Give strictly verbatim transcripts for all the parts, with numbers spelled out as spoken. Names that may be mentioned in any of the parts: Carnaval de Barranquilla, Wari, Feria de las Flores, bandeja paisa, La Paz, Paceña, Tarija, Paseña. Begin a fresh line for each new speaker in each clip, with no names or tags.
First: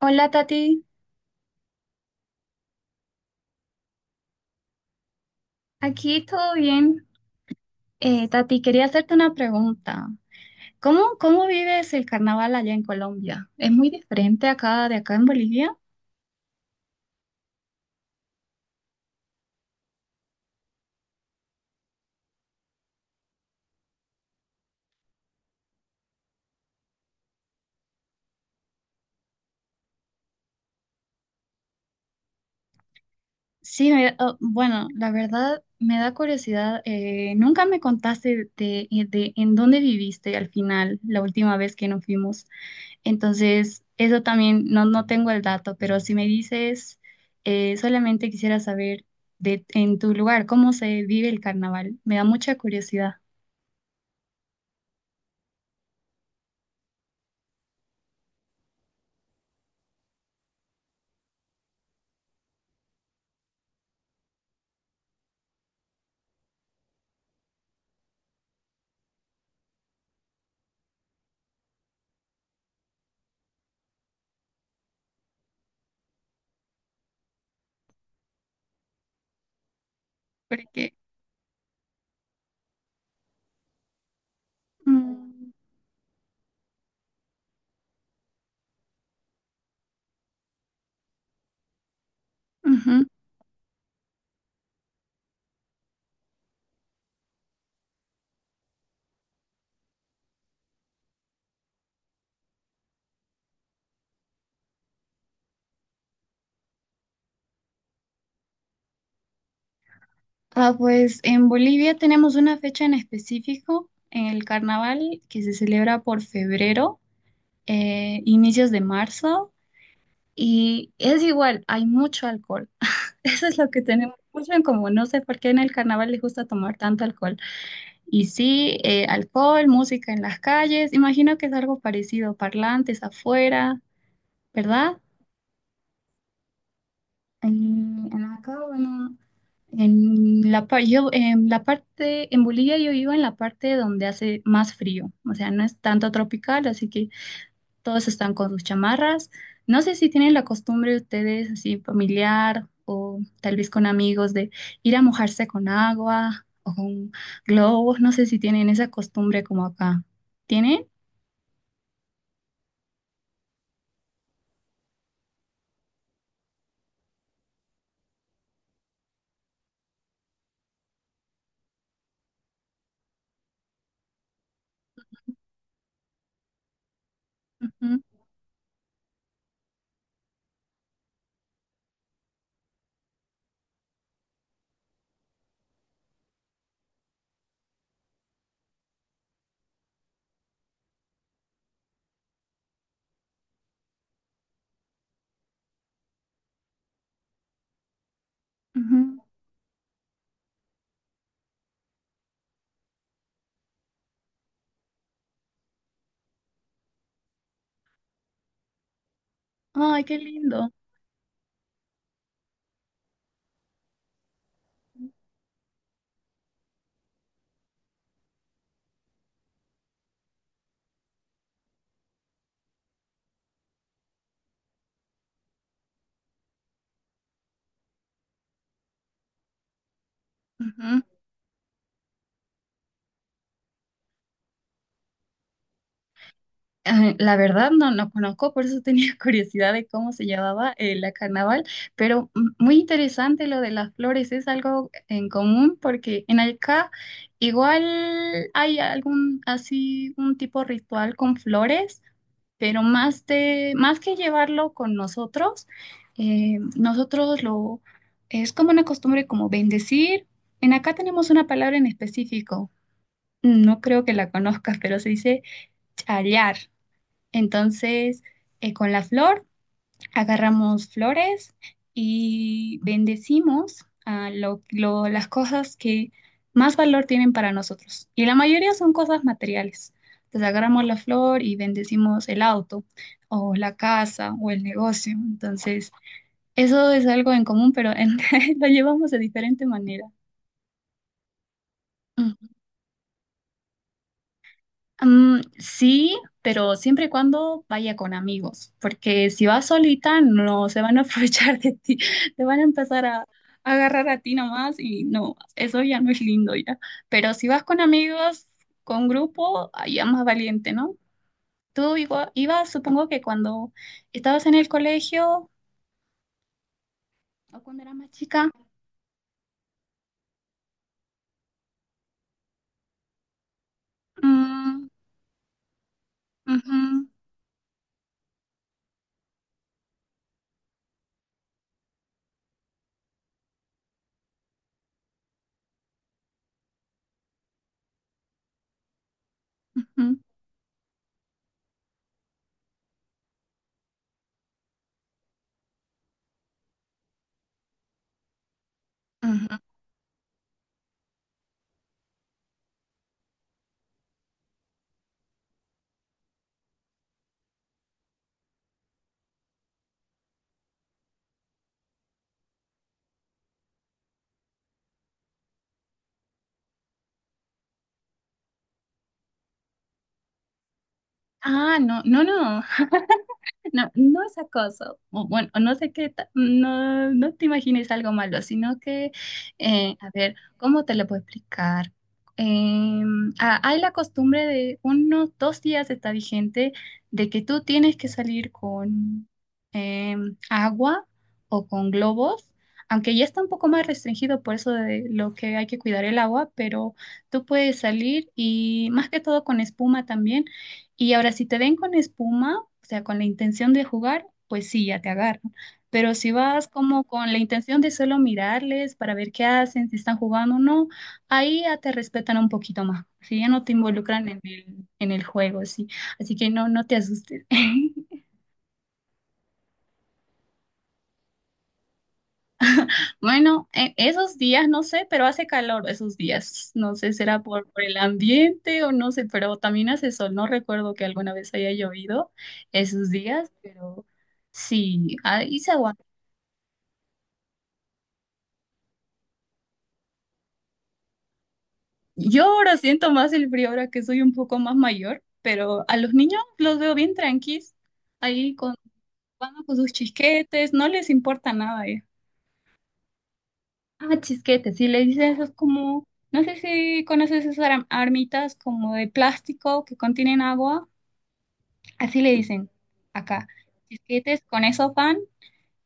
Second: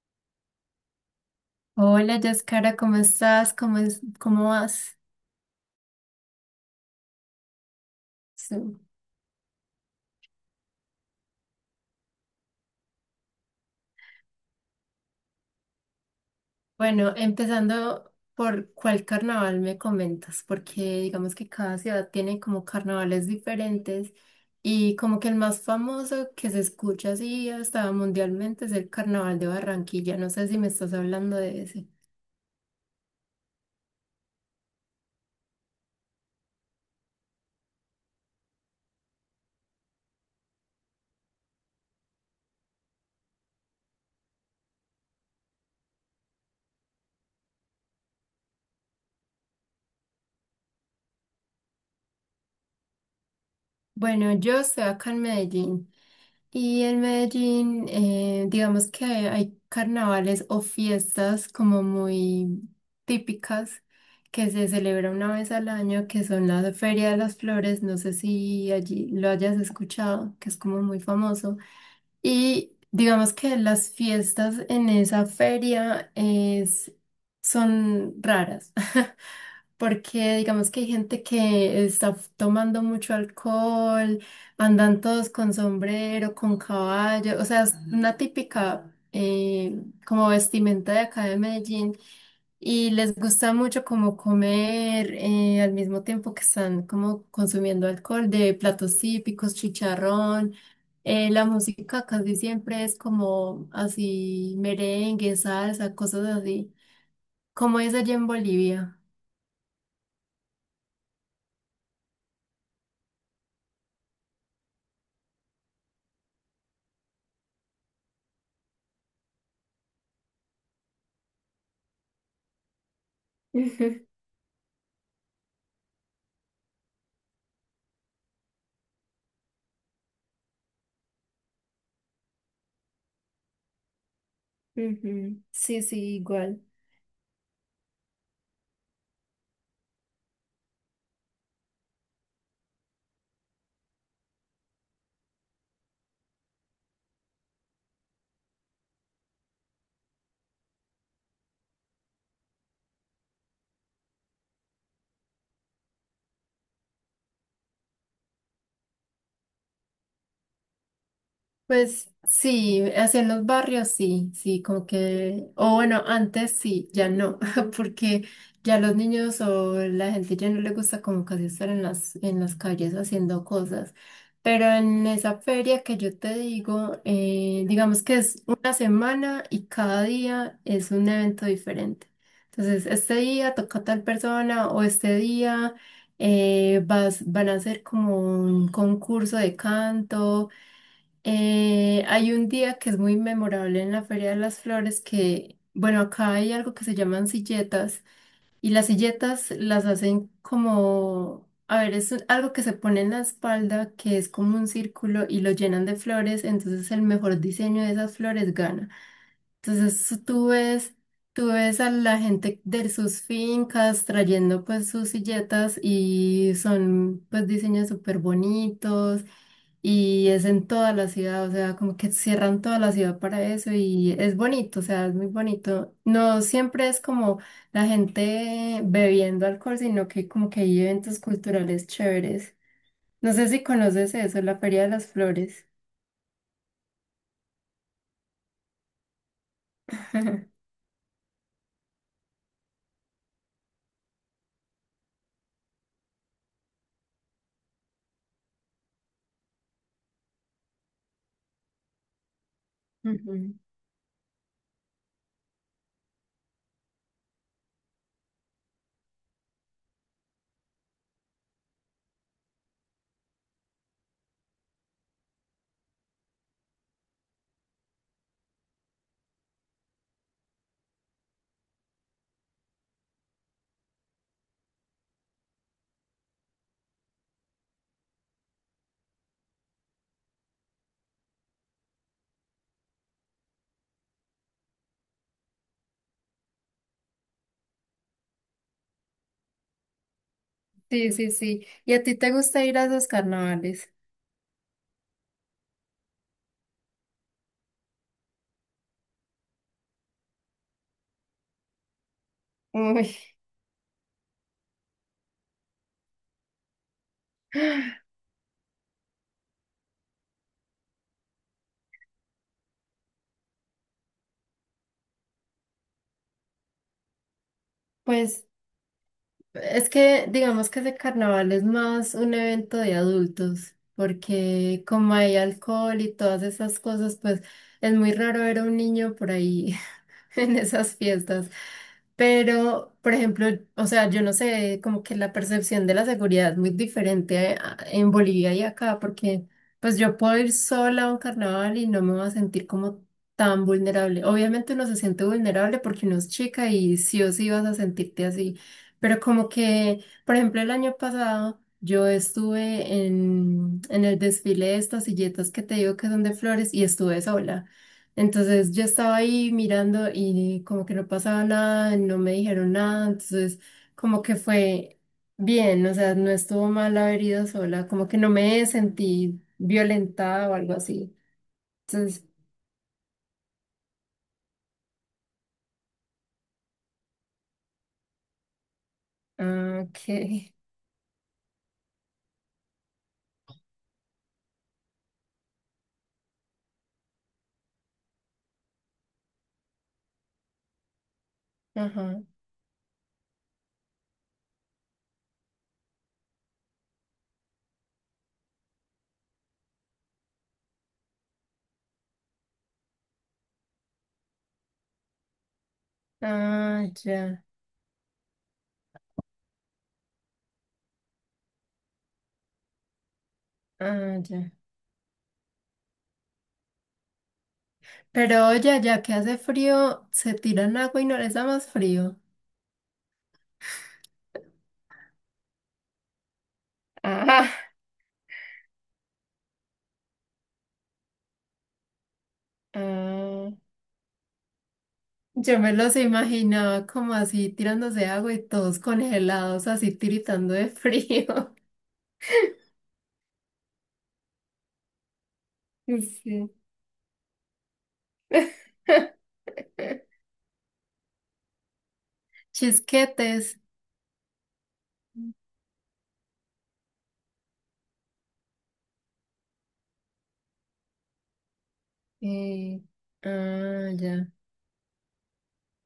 Hola Tati,
Hola, Yaskara, ¿cómo estás? ¿Cómo es, cómo vas?
aquí todo bien. Eh,
Sí.
Tati, quería hacerte una pregunta. ¿Cómo, cómo vives el carnaval allá en Colombia? ¿Es muy diferente acá de acá en Bolivia?
Bueno, empezando por cuál carnaval me comentas, porque digamos que cada ciudad tiene como carnavales diferentes y como que el más famoso que se escucha así hasta mundialmente es el Carnaval de Barranquilla. No sé si me estás hablando de ese.
Sí, me- oh, bueno, la verdad me da curiosidad. Eh, nunca me contaste de, de en dónde viviste al final, la última vez que nos fuimos. Entonces, eso también no, no tengo el dato, pero si me dices, eh, solamente quisiera saber de, en tu lugar cómo se vive el carnaval. Me da mucha curiosidad.
Bueno, yo estoy acá en Medellín. Y en Medellín, eh, digamos que hay carnavales o fiestas como muy típicas que se celebra una vez al año, que son la Feria de las Flores, no sé si allí lo hayas escuchado, que es como muy famoso. Y digamos que las fiestas en esa feria es, son raras. Porque digamos que hay
Porque,
gente que está f- tomando mucho alcohol, andan todos
mm,
con sombrero, con caballo, o sea, es una típica eh, como vestimenta de acá de Medellín y
ujú.
les gusta mucho como comer eh, al mismo tiempo que están como consumiendo alcohol de platos típicos, chicharrón. eh, la música casi siempre es como así merengue, salsa, cosas así. ¿Cómo es allá en Bolivia?
Ah, pues en Bolivia tenemos una fecha en específico, en el carnaval, que se celebra por febrero, eh, inicios de marzo, y es igual, hay mucho alcohol. Eso es lo que tenemos mucho en común. No sé por qué en el carnaval les gusta tomar tanto alcohol. Y sí, eh, alcohol, música en las calles, imagino que es algo parecido, parlantes afuera, ¿verdad?
Ujú. Sí, sí, igual.
Y acá, bueno. En la, par- yo, en la parte, en Bolivia yo vivo en la parte donde hace más frío, o sea, no es tanto tropical, así que todos están con sus chamarras. No sé si tienen la costumbre ustedes, así familiar o tal vez con amigos, de ir a mojarse con agua o con globos, no sé si tienen esa costumbre como acá. ¿Tienen?
Pues sí, hacia en los barrios sí, sí, como que, o bueno, antes sí, ya no, porque ya los niños o la gente ya no le gusta como casi estar en las, en las calles haciendo cosas. Pero en esa feria que yo te digo, eh,
Ujú,
digamos que es una semana y cada día es un evento diferente. Entonces, este día toca tal persona o este día eh, vas, van a hacer como un concurso de canto. Eh, hay un día que es muy memorable en la Feria de las Flores que, bueno, acá hay algo que se llaman silletas y las
ujú.
silletas las hacen como, a ver, es un- algo que se pone en la espalda que es como un círculo y lo llenan de flores, entonces el mejor diseño de esas flores gana.
Ay, qué
Entonces tú
lindo.
ves, tú ves a la gente de sus fincas trayendo pues sus silletas y son pues diseños súper bonitos y es en toda la ciudad, o sea, como que cierran toda la ciudad para eso y es bonito, o sea, es muy bonito. No siempre es como la gente bebiendo alcohol, sino que como que hay
Ujú.
eventos culturales chéveres. No sé si conoces eso, la Feria de las Flores.
Ah, la verdad no, no conozco, por eso tenía curiosidad de cómo se llamaba eh, la carnaval, pero mm, muy interesante lo de las flores, es algo en común porque en acá igual hay algún así un tipo ritual con flores, pero más
Ujú.
de más que llevarlo con nosotros, eh, nosotros lo es como una costumbre como bendecir. En acá tenemos una palabra en específico, no creo que la conozcas, pero se dice chayar. Entonces, eh, con la flor, agarramos flores y bendecimos a lo- lo- las cosas que más valor tienen para nosotros. Y la mayoría son cosas materiales. Entonces, agarramos la flor y bendecimos el auto o la casa o el negocio. Entonces, eso es algo en común, pero en- lo llevamos de diferente manera.
Sí, sí, sí. ¿Y a ti te
Mm.
gusta ir a esos carnavales?
Mm, sí, pero siempre y cuando vaya con amigos, porque si vas solita no se van a aprovechar de ti, te van a empezar
Uy,
a, a agarrar a ti nomás y no, eso ya no es lindo ya. Pero si vas con amigos, con grupo, ah, ya más valiente, ¿no? Tú igua- ibas, supongo que cuando estabas en el colegio o cuando eras más
pues
chica.
es que digamos que ese carnaval es más un evento de adultos, porque
Mm,
como hay alcohol y todas esas
ujú,
cosas, pues es muy raro ver a un niño por ahí en esas fiestas. Pero, por ejemplo, o sea, yo no sé, como que la percepción de la seguridad es muy diferente a- en Bolivia y acá, porque pues yo
ujú,
puedo ir sola a un carnaval y no me voy a sentir como tan vulnerable. Obviamente uno se siente vulnerable porque uno es chica y sí o sí vas a sentirte así, pero como
ujú.
que, por ejemplo, el año pasado yo estuve en, en el desfile de estas silletas que te digo que son de flores y estuve sola. Entonces yo estaba ahí mirando y como que no pasaba nada, no me dijeron nada, entonces como que fue bien, o sea, no estuvo mal haber ido sola, como que no me sentí violentada o algo así.
Ah, no, no,
Entonces,
no. No, no es acoso. O bueno, no sé qué, ta- no, no te imagines algo malo, sino que,
ah,
eh,
ok,
a ver, ¿cómo te lo puedo explicar? Eh, ah, Hay la costumbre de unos dos días está vigente de que tú tienes que salir con eh, agua o con
ajá,
globos, aunque ya está un poco más restringido por eso de lo que hay que cuidar el agua, pero tú puedes salir y más que todo con espuma también. Y ahora, si te ven con espuma o sea, con la intención de jugar, pues sí, ya te agarran. Pero si vas
ah,
como con la
ya,
intención de solo mirarles para ver qué hacen, si están jugando o no, ahí ya te respetan un poquito más. Si ya no te
ah,
involucran en
ya.
el, en el juego, sí. Así que no, no te asustes.
Pero oye, ya que hace frío, se tiran agua y no les da más frío.
Bueno, e- esos días no sé, pero hace calor esos días. No sé, será
Ah,
por, por el ambiente o no sé, pero también hace sol. No recuerdo que alguna vez haya llovido esos días,
ah.
pero sí, ahí
Yo
se
me los
aguanta.
imaginaba como así tirándose agua y todos congelados, así tiritando de frío.
Yo ahora siento más el frío ahora que soy un poco más mayor, pero a los niños
Sí.
los veo bien tranquis, ahí con, jugando con sus chisquetes, no les importa nada. eh.
Chisquetes.
Ah, chisquetes, sí le dicen esos como, no sé si conoces esas ar- armitas como de plástico que contienen agua, así le dicen
Eh,
acá,
ah, ya,
chisquetes con eso van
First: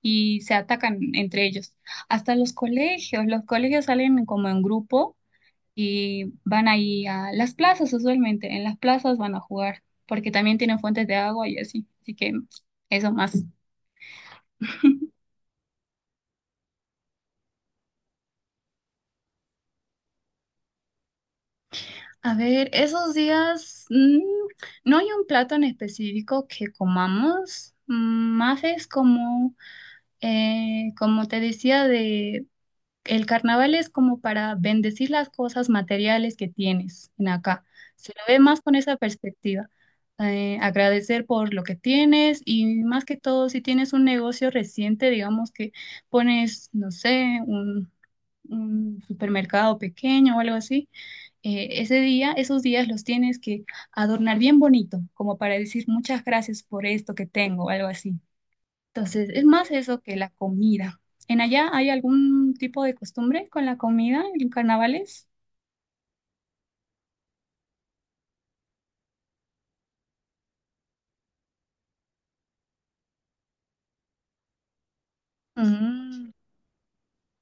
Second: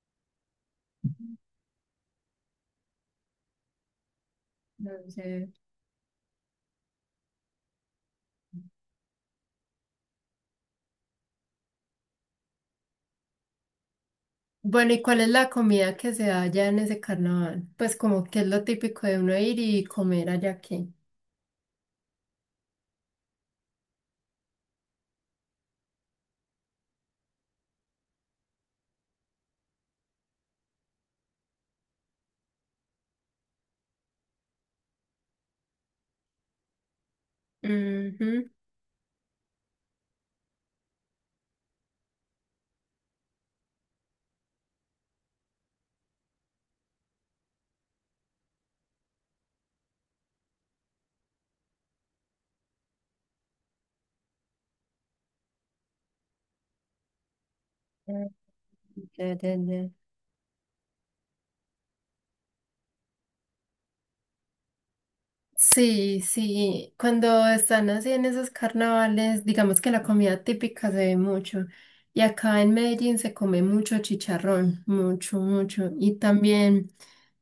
y se atacan entre ellos. Hasta los colegios, los colegios salen como en
no
grupo
sé.
y van ahí a las plazas usualmente, en las plazas van a jugar, porque también tienen fuentes de agua y así, así que eso más.
Bueno, ¿y cuál es la comida que se da allá en ese carnaval? Pues como que es lo típico de uno ir y comer allá aquí.
A ver, esos días mm, no hay un plato en específico que comamos, mm, más es como, eh, como te decía, de, el carnaval es como para bendecir las cosas materiales que tienes en acá. Se lo ve
Ujú.
más con esa perspectiva. Eh, agradecer por lo que tienes y más que todo, si tienes un negocio reciente, digamos que pones, no sé, un, un supermercado pequeño o algo así, eh, ese día, esos días los tienes que adornar bien bonito, como para decir muchas gracias por esto que tengo, o algo así.
Ah,
Entonces,
ya,
es
ya,
más
ya.
eso que la comida. ¿En allá hay algún tipo de costumbre con la comida en carnavales?
Sí, sí, cuando están así en esos carnavales, digamos que la comida típica se ve mucho. Y acá en Medellín se come mucho chicharrón, mucho, mucho. Y
Mm,
también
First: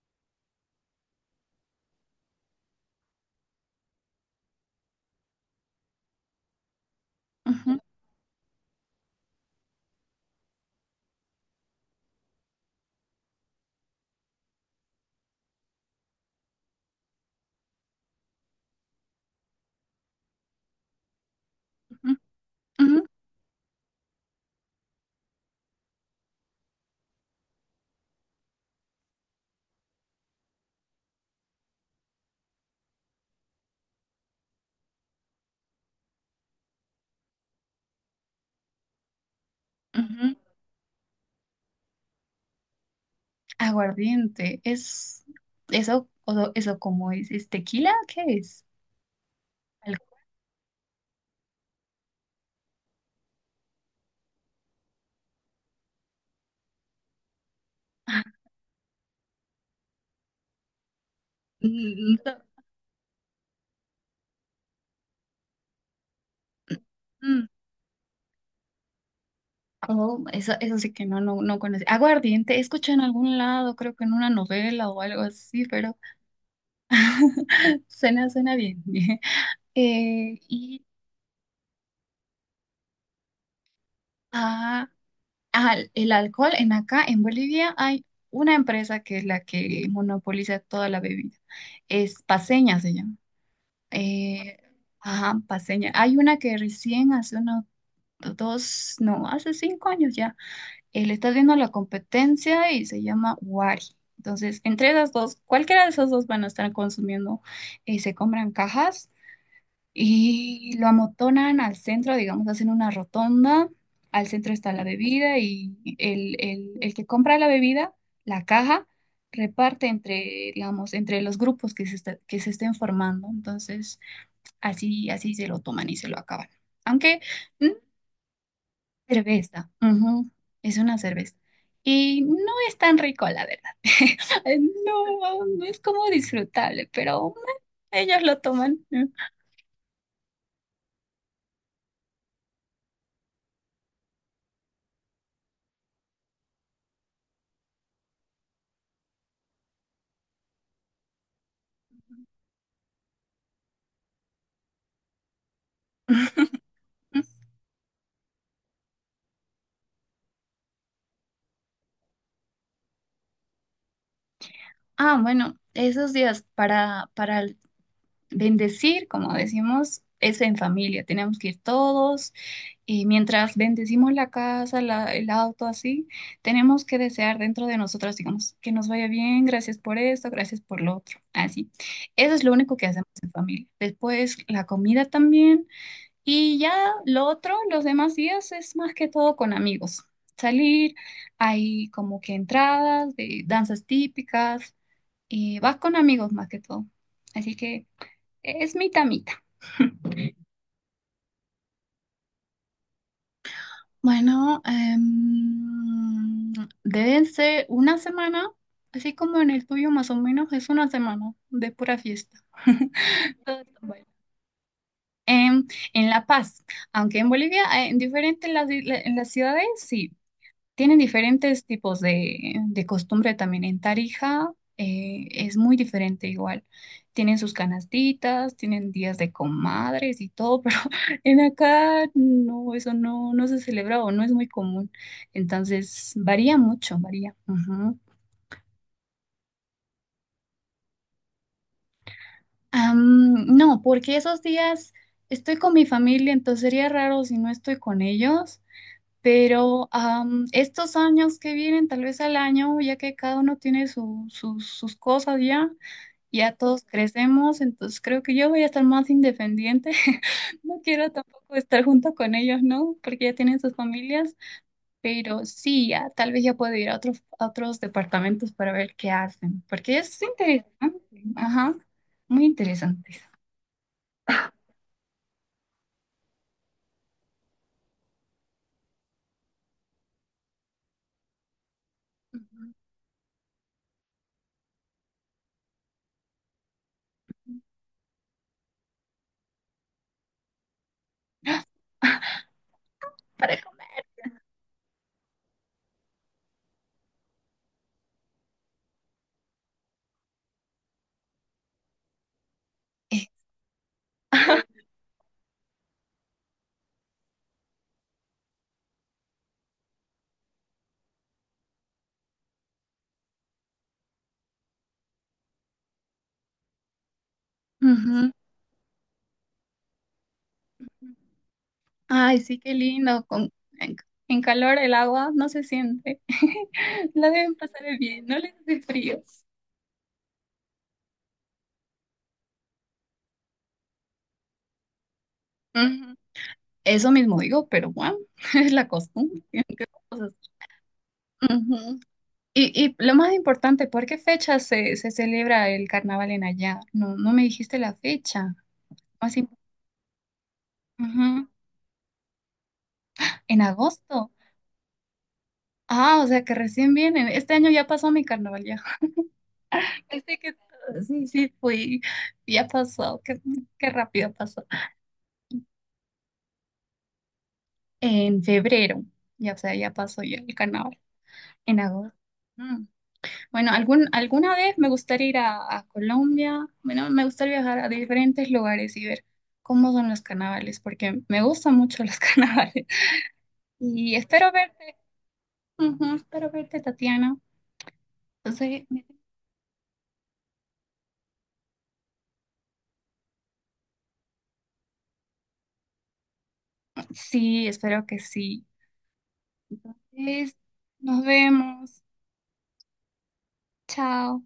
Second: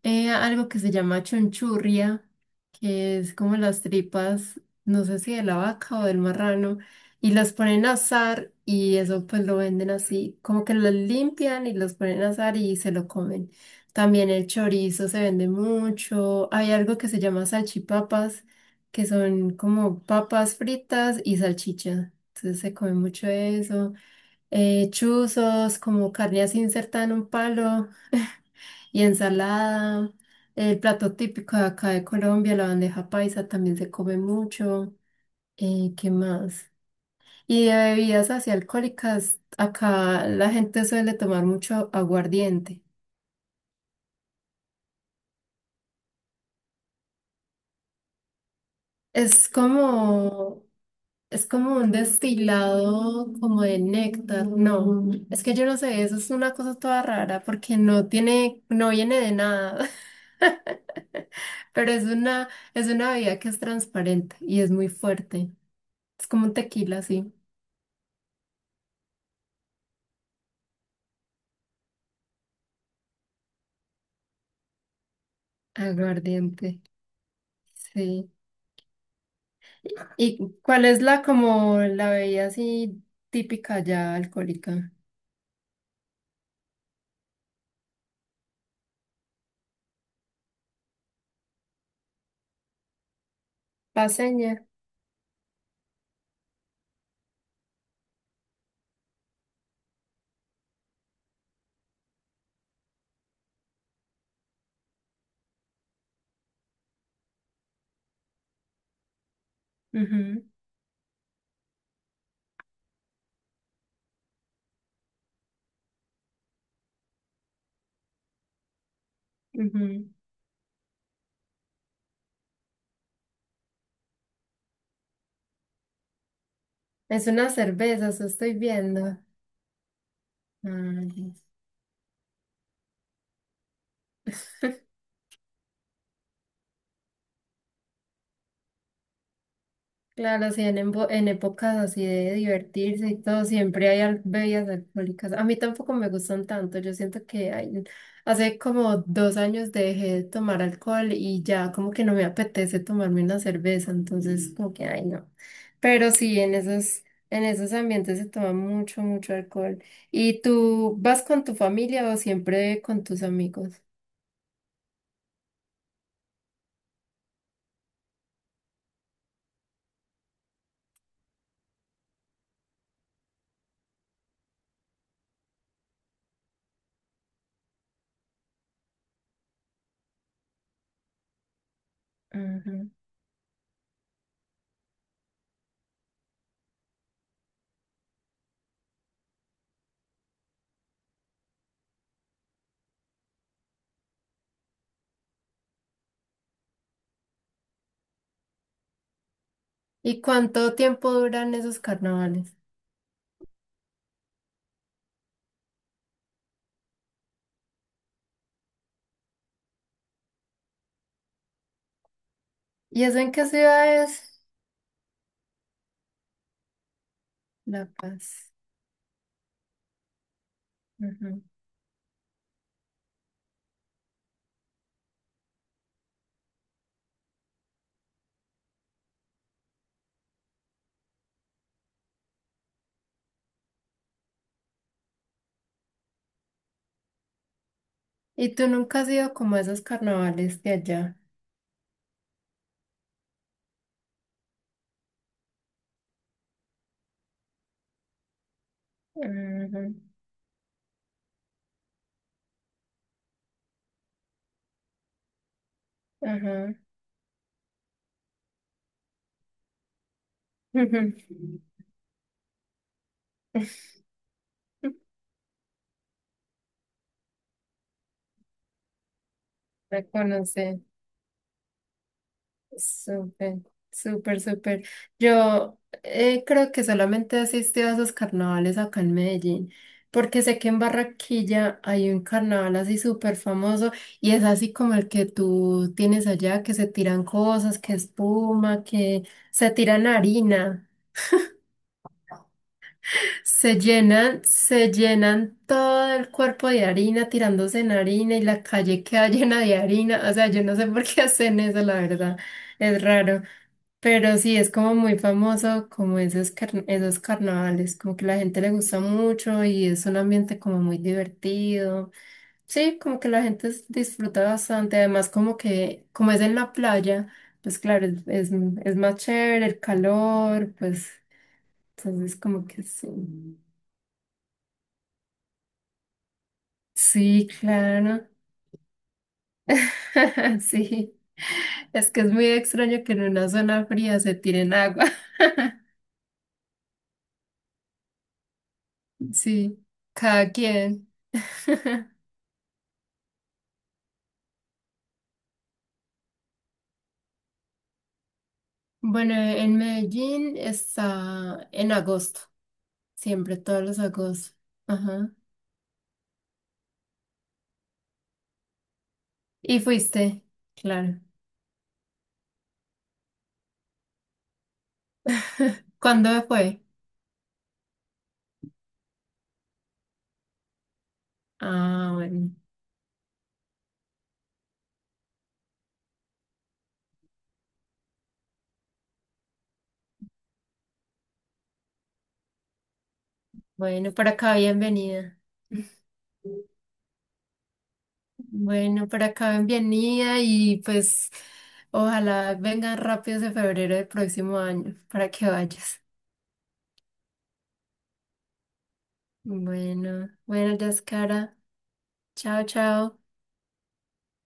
eh, algo que se llama chunchurria, que es como las tripas, no sé si de la vaca o del marrano, y las
ujú,
ponen a asar y eso pues lo venden así, como que los limpian y los ponen a asar y se lo comen. También el chorizo se vende mucho. Hay algo que se llama salchipapas, que son como papas fritas y
ujú,
salchicha. Entonces se come
ujú,
mucho eso. Eh, chuzos, como carne así insertada en un palo y ensalada. El plato típico de acá de Colombia, la bandeja paisa, también se come mucho. Eh, ¿qué más? Y de bebidas así alcohólicas, acá
ujú.
la gente suele tomar mucho aguardiente.
Aguardiente, es eso, o- eso como es, ¿es tequila? ¿Qué es?
Es
Algo-
como, es como un destilado como de néctar. No, es que yo no sé, eso es una cosa toda rara porque no
ah,
tiene, no viene de nada, pero es
mm,
una, es una bebida que es transparente y es muy fuerte. Es como un tequila, sí.
mm, mm. Oh, eso, eso sí que no, no, no conocí. Aguardiente, escuché en algún lado, creo que en una novela o algo así, pero
Aguardiente,
suena,
sí.
suena bien. Eh,
¿Y
y
cuál es la como la bebida así típica ya
ah,
alcohólica?
Ajá, el alcohol en acá, en Bolivia, hay una empresa que es la que monopoliza toda la bebida. Es Paceña, se llama.
Paseña.
Eh, ajá, Paceña. Hay una que recién hace unos dos, no, hace cinco años ya, eh, le está viendo la competencia y se llama Wari. Entonces, entre esas dos, cualquiera de esas dos van a estar consumiendo, eh, se compran cajas
Ujú,
y lo amotonan al centro, digamos, hacen una rotonda, al centro está la bebida y el, el, el que compra la bebida, la caja, reparte
ujú.
entre, digamos, entre los grupos que se, está- que se estén formando. Entonces, así, así se lo toman y se lo acaban. Aunque,
Es una
mm,
cerveza, eso estoy viendo.
cerveza, ujú, es una
Ay.
cerveza. Y no es tan rico, la verdad. No, no es como disfrutable, pero ellos lo toman.
Claro, sí, en, embo- en épocas así de divertirse y todo, siempre hay al- bebidas alcohólicas. A mí tampoco me gustan tanto. Yo siento que hay- hace como dos años dejé de tomar alcohol y ya como que no me apetece tomarme una cerveza, entonces Mm. como que, ay, no. Pero sí, en esos, en esos ambientes se toma mucho, mucho alcohol. ¿Y tú vas con tu familia o siempre con tus amigos?
Ah, bueno, esos días para, para el- bendecir, como decimos, es en familia. Tenemos que ir todos y mientras bendecimos la casa, la- el auto, así, tenemos que desear dentro de nosotros, digamos, que nos vaya bien, gracias por esto, gracias por lo otro, así. Eso es lo único que
Ujú.
hacemos en familia. Después la comida también y ya lo otro, los demás días es más que todo con amigos. Salir, hay como que entradas de danzas típicas. Eh, vas con amigos más que todo. Así que es mitad mitad.
¿Y cuánto tiempo duran esos carnavales?
Bueno, em, deben ser una semana, así como en el tuyo más o menos, es una semana de pura fiesta.
¿Y eso en qué
Todo está
ciudad
bueno.
es?
En, en La Paz, aunque en Bolivia,
La
eh, en diferentes
Paz.
las, isla- en las ciudades, sí. Tienen
Ujú.
diferentes tipos de, de costumbre también. En Tarija eh, es muy diferente igual. Tienen sus canastitas, tienen días de comadres y todo, pero en acá no, eso no, no se celebra o no es muy común. Entonces varía mucho, varía. Ujú.
¿Y tú nunca has ido como a esos carnavales de allá?
Am, no, porque esos días estoy con mi familia, entonces sería raro si no estoy con ellos. Pero
Ujú,
am, estos años que vienen, tal vez al año, ya que cada uno tiene su- sus sus cosas ya, ya
ujú,
todos crecemos, entonces creo que yo voy a estar más independiente. No quiero tampoco estar junto con ellos, ¿no? Porque ya tienen sus
ujú.
familias, pero sí, ya, tal vez ya puedo ir a otros, a otros departamentos para ver qué hacen, porque
Me
es interesante,
conocí.
ajá, muy interesante.
Súper, súper, súper. Yo eh, creo que solamente asistí a esos carnavales acá en Medellín, porque sé que en Barranquilla hay un
Ujú.
carnaval así súper famoso y es así como el que tú tienes allá, que se tiran cosas, que espuma, que se tiran harina,
Parejo.
se llenan, se llenan todo el cuerpo de harina, tirándose en harina y la calle queda llena de harina. O sea, yo no sé por qué hacen eso, la verdad, es
Eh,
raro. Pero sí, es como muy famoso como esos, car- esos carnavales, como que la gente le gusta mucho y es un ambiente como muy divertido. Sí, como que la gente s- disfruta bastante, además como que, como es en la playa, pues claro, es, es, es más chévere el calor, pues
ujú.
entonces
Ay, sí,
como
qué
que
lindo. Con,
sí.
en, en calor el agua no se siente. La
Sí,
deben pasar bien,
claro.
no les hace frío.
Sí, es que es muy extraño que en una zona fría se tiren agua.
Ujú. Eso mismo digo, pero bueno, es la costumbre.
Sí,
¿qué cosas?
cada quien.
Ujú. Y, y lo más importante, ¿por qué fecha se, se celebra el carnaval en allá? No, no me dijiste la fecha.
Bueno,
Más im-
en Medellín
ujú.
está en agosto, siempre,
En
todos los
agosto.
agostos. Ajá.
Ah, o sea que recién vienen. Este año ya pasó mi carnaval ya.
¿Y
Pensé
fuiste?
que
Claro.
sí, sí, fui. Ya pasó. Qué, qué rápido pasó.
¿Cuándo fue?
En febrero, ya, o sea, ya pasó ya el carnaval, en
Ah,
agosto.
bueno.
Mm. Bueno, algún, alguna vez me gustaría ir a, a Colombia, bueno, me gustaría viajar a diferentes lugares y ver cómo son los carnavales, porque me gustan mucho los carnavales.
Bueno,
Y
por
espero
acá
verte,
bienvenida.
ujú, espero verte, Tatiana. Entonces,
Bueno, por acá bienvenida y pues ojalá vengan rápido ese febrero del próximo año para que vayas.
sí, espero que sí.
Bueno,
Es-
bueno,
nos
Yaskara.
vemos,
Chao, chao.
chao.